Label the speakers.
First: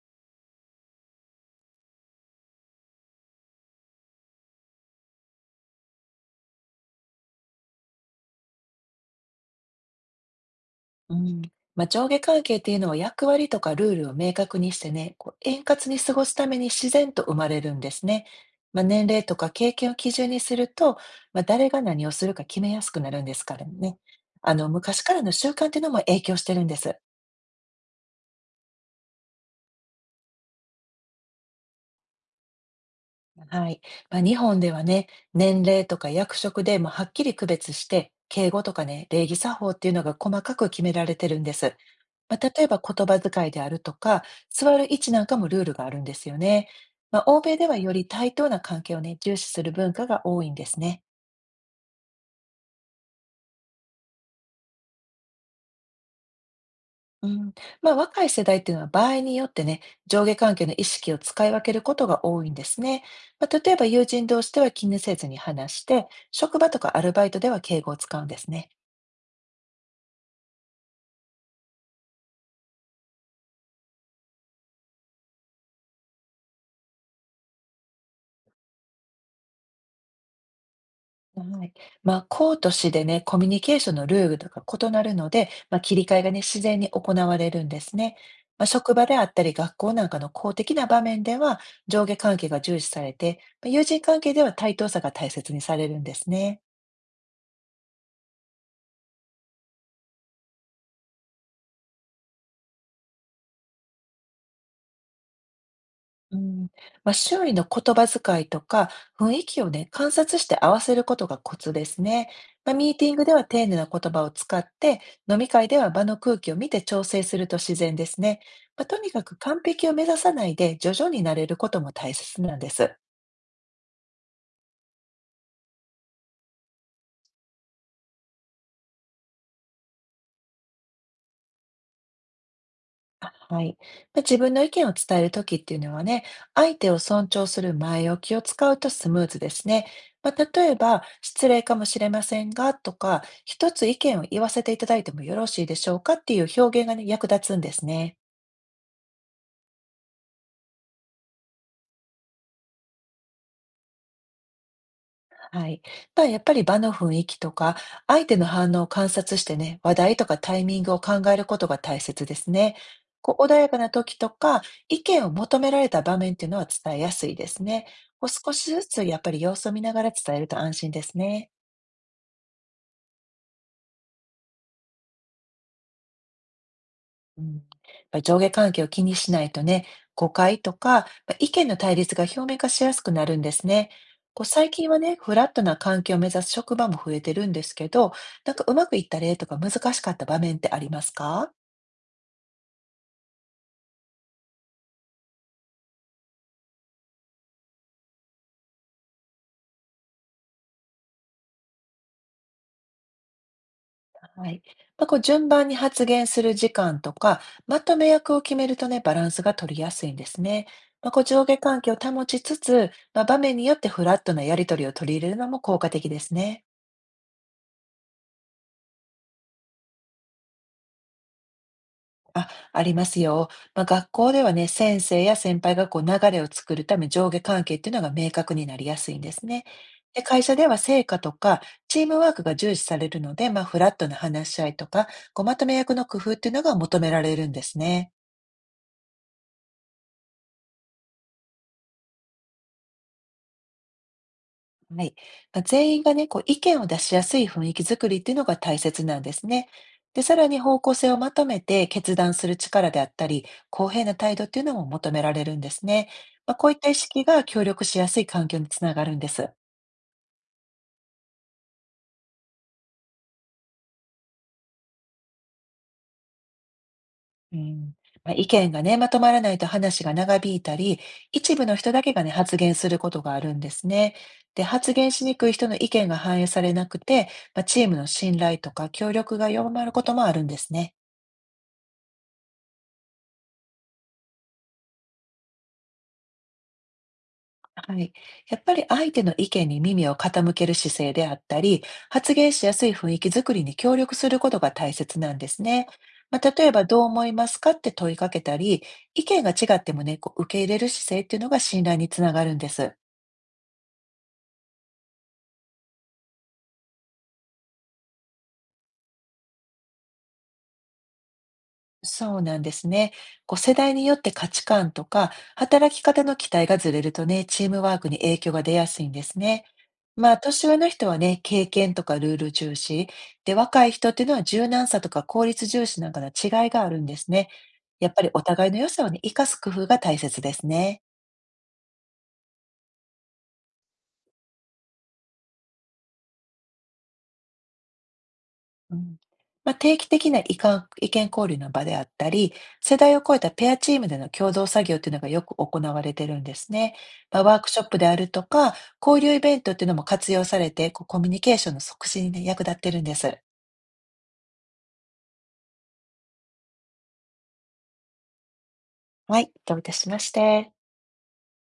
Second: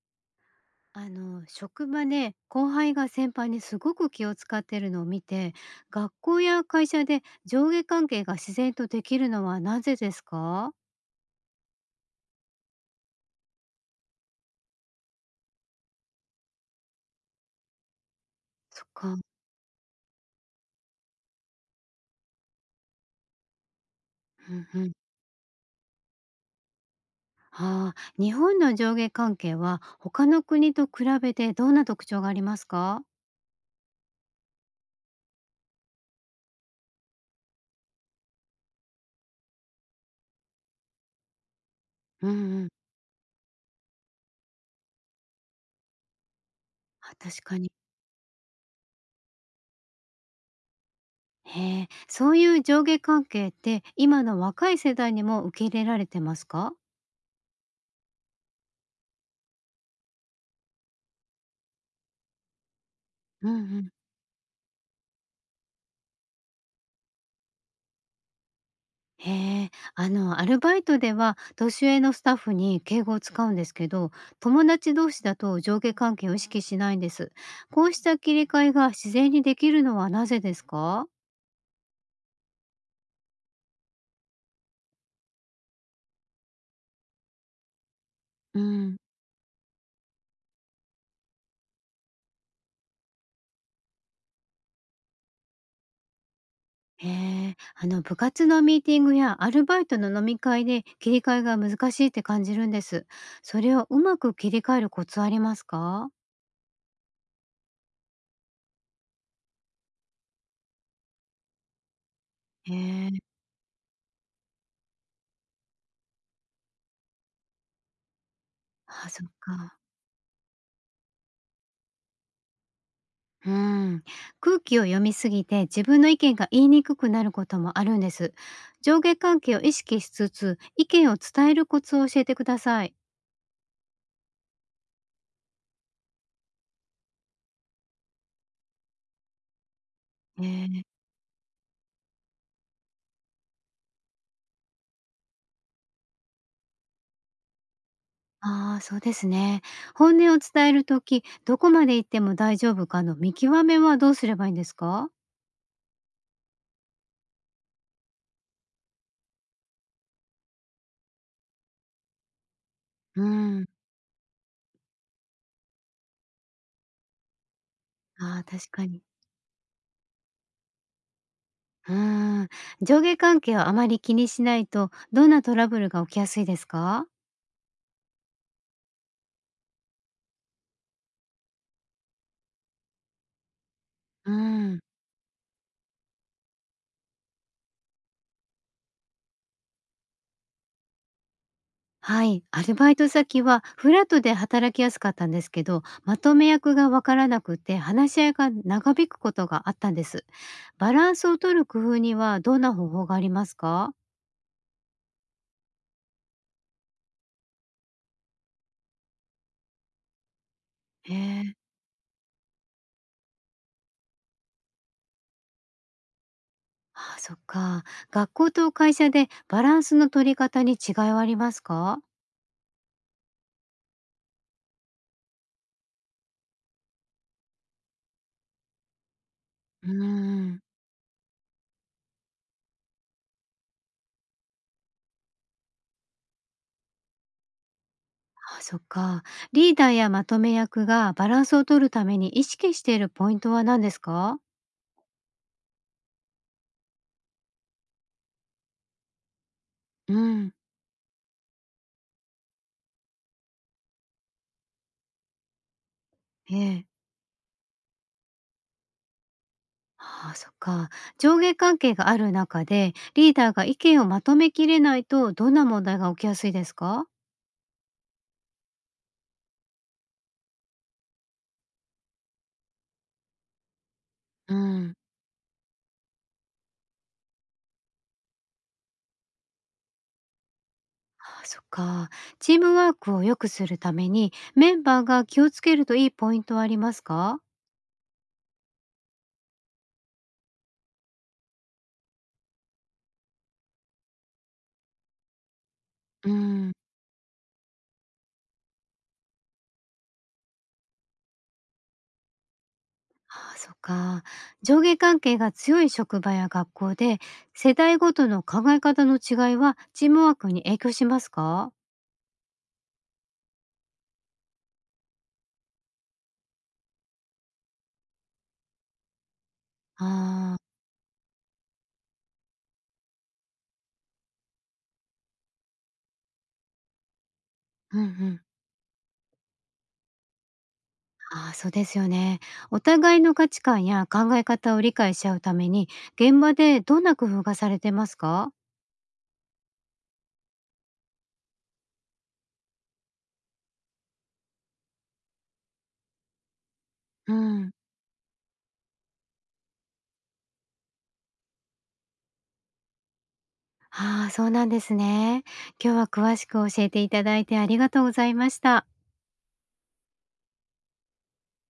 Speaker 1: 職場で後輩が先輩にすごく気を使ってるのを見て、学校や会社で上下関係が自然とできるのはなぜですか？
Speaker 2: うん、まあ、上下関係っていうのは役割とかルールを明確にしてね、こう円滑に過ごすために自然と生まれるんですね。まあ、
Speaker 1: そっ
Speaker 2: 年
Speaker 1: か、う
Speaker 2: 齢とか経験を基準にすると、まあ、誰が何をするか決めやすくなるんですからね。あ
Speaker 1: ん
Speaker 2: の
Speaker 1: うん。
Speaker 2: 昔からの習慣っていうのも影響してるんです。
Speaker 1: ああ、日本の上下関係は他の国と比べてどんな特徴がありますか？
Speaker 2: はい。まあ、日本ではね、年齢とか役職でもはっきり区別して、敬語とかね、礼儀作法っていうのが細かく決められてるんです。
Speaker 1: うん
Speaker 2: まあ、例
Speaker 1: う
Speaker 2: え
Speaker 1: ん。
Speaker 2: ば言葉遣いであるとか、座る位置なんかもルールがあるんですよね。
Speaker 1: あ、
Speaker 2: まあ、欧
Speaker 1: 確
Speaker 2: 米
Speaker 1: か
Speaker 2: で
Speaker 1: に。
Speaker 2: はより対等な関係をね、重視する文化が多いんですね。
Speaker 1: へえ、そういう上下関係って今の若い世代にも受け入れられてますか？
Speaker 2: うん。まあ、若い世代っていうのは場合によってね、上下関係の意識を使い分けることが多いんですね。ま
Speaker 1: うん
Speaker 2: あ、
Speaker 1: う
Speaker 2: 例えば
Speaker 1: ん。
Speaker 2: 友人同士では気にせずに話して、職場とかアルバイトでは敬語を使うんですね。
Speaker 1: へえ、アルバイトでは年上のスタッフに敬語を使うんですけど、友達同士だと上下関係を意識しないんです。こうした切り替えが自然にできるのはなぜですか？
Speaker 2: はい。まあ、公と私でね、コミュニケーションのルールとか異なるので、まあ、切り替えがね、自然に行われるんですね。
Speaker 1: う
Speaker 2: まあ、職
Speaker 1: ん、
Speaker 2: 場であったり、学校なんかの公的な場面では、上下関係が重視されて、まあ友人関係では対等さが大切にされるんですね。
Speaker 1: へえ、部活のミーティングやアルバイトの飲み会で切り替えが難しいって感じるんです。それをうまく切り替えるコツありますか？
Speaker 2: うん、まあ、周囲の言葉遣いとか雰囲気をね、観察して合わせることがコツですね。ま
Speaker 1: へ
Speaker 2: あ、ミーテ
Speaker 1: え。
Speaker 2: ィングでは丁寧な言葉を使って、飲み会では場の空気を見て調整すると自然ですね。まあ、と
Speaker 1: あ、
Speaker 2: にか
Speaker 1: そっ
Speaker 2: く完
Speaker 1: か。
Speaker 2: 璧を目指さないで徐々に慣れることも大切なんです。
Speaker 1: うん、空気を読みすぎて自分の意見が言いにくくなることもあるんです。上下関係を意識しつつ意見を伝えるコツを教えてください。
Speaker 2: はい。で、自分の意見を伝えるときっていうのはね、相手を尊重する前置きを使うとスムーズですね。まあ、
Speaker 1: え
Speaker 2: 例え
Speaker 1: ー
Speaker 2: ば、失礼かもしれませんがとか、一つ意見を言わせていただいてもよろしいでしょうかっていう表現がね、役立つんですね。
Speaker 1: ああ、そうですね。本音を伝えるとき、どこまで言っても大丈夫かの見極めはどうすればいいんですか？
Speaker 2: はい。まあ、やっぱり場の雰囲気とか、相手の反応を観察してね、話題とかタイミングを考えることが大切ですね。
Speaker 1: う
Speaker 2: こう穏
Speaker 1: ん、
Speaker 2: やかな時とか、意見を求められた場面っていうのは伝えやすいですね。こう
Speaker 1: ああ、
Speaker 2: 少し
Speaker 1: 確
Speaker 2: ず
Speaker 1: か
Speaker 2: つ
Speaker 1: に。
Speaker 2: やっぱり様子を見ながら伝えると安心ですね。
Speaker 1: うん、上下関係をあまり気にしないとどんなトラブルが起きやすいですか？
Speaker 2: うん、やっぱり上下関係を気にしないとね、誤解とか、ま、意見の対立が表面化しやすくなるんですね。
Speaker 1: うー
Speaker 2: こう最近
Speaker 1: ん。
Speaker 2: はね、フラットな環境を目指す職場も増えてるんですけど、なんかうまくいった例とか難しかった場面ってありますか？
Speaker 1: はい、アルバイト先はフラットで働きやすかったんですけど、まとめ役がわからなくて話し合いが長引くことがあったんです。バランスを取る工夫にはどんな方法がありますか？
Speaker 2: はい。まあ、こう順番に発言する時間とか、まとめ役を決めるとね、バランスが取りやすいんですね。まあ、
Speaker 1: へ
Speaker 2: こう上
Speaker 1: え、
Speaker 2: 下関係を保ちつつ、まあ、場面によってフラットなやり取りを取り入れるのも効果的ですね。
Speaker 1: ああ、そっか。学校と会社でバランスの取り方に違いはありますか？
Speaker 2: あ、ありますよ。まあ、学校ではね、先生や先輩がこう流れを作るため上下関係っていうのが明確になりやすいんですね。
Speaker 1: うー
Speaker 2: で、会社
Speaker 1: ん。
Speaker 2: では成果とかチームワークが重視されるので、まあ、フラットな話し合いとか、こうまとめ役の工夫っていうのが求められるんですね。
Speaker 1: あ、そっか。リーダーやまとめ役がバランスを取るために意識しているポイントは何ですか？
Speaker 2: はい。まあ全員がね、こう意見を出しやすい雰囲気づくりっていうのが大切なんですね。
Speaker 1: う
Speaker 2: で、さら
Speaker 1: ん、
Speaker 2: に方向性をまとめて決断する力であったり、公平な態度っていうのも求められるんですね。ま
Speaker 1: え
Speaker 2: あ、こういっ
Speaker 1: え、
Speaker 2: た意識が協力しやすい環境につながるんです。
Speaker 1: ああ、そっか。上下関係がある中で、リーダーが意見をまとめきれないと、どんな問題が起きやすいですか？
Speaker 2: うん。まあ、意見がね、まとまらないと話が長引いたり、一部の人だけがね、発言することがあるんですね。
Speaker 1: う
Speaker 2: で、発
Speaker 1: ん、
Speaker 2: 言しにくい人の意見が反映されなくて、まあ、チームの信頼とか協力が弱まることもあるんですね。
Speaker 1: ああ、そっか。チームワークを良くするために、メンバーが気をつけるといいポイントはありますか？
Speaker 2: はい。やっぱり相手の意見に耳を傾ける姿勢であったり、発言しやすい雰囲気づくりに協力することが大切なんですね。
Speaker 1: う
Speaker 2: まあ、例え
Speaker 1: ん、
Speaker 2: ば、どう思いますかって問いかけたり、意見が違ってもね、こう受け入れる姿勢っていうのが信頼につながるんです。
Speaker 1: ああ、そっか。上下関係が強い職場や学校で、世代ごとの考え方の違いは、チームワークに影響しますか？
Speaker 2: そうなんですね。こう世代によって価値観とか働き方の期待がずれるとね、チームワークに影響が出やすいんですね。まあ、
Speaker 1: ああ
Speaker 2: 年
Speaker 1: ー、
Speaker 2: 上の人はね、経験とかルール重視。で、若い人っていうのは柔軟さとか効率重視なんかの違いがあるんですね。
Speaker 1: うんう
Speaker 2: やっぱりお
Speaker 1: ん、
Speaker 2: 互いの良さをね、生かす工夫が大切ですね。
Speaker 1: ああ、そうですよね。お互いの価値観や考え方を理解し合うために、現場でどんな工夫がされてますか？
Speaker 2: うん。まあ、定期的な意見交流の場であったり、世代を超えたペアチームでの共同作業っていうのがよく行われてるんですね。
Speaker 1: う
Speaker 2: まあ、ワーク
Speaker 1: ん、
Speaker 2: ショップであるとか、交流イベントっていうのも活用されて、こうコミュニケーションの促進にね役立ってるんです。
Speaker 1: ああ、そうなんですね。今日は詳しく教えていただいてありがとうございました。
Speaker 2: はい、どういたしまして。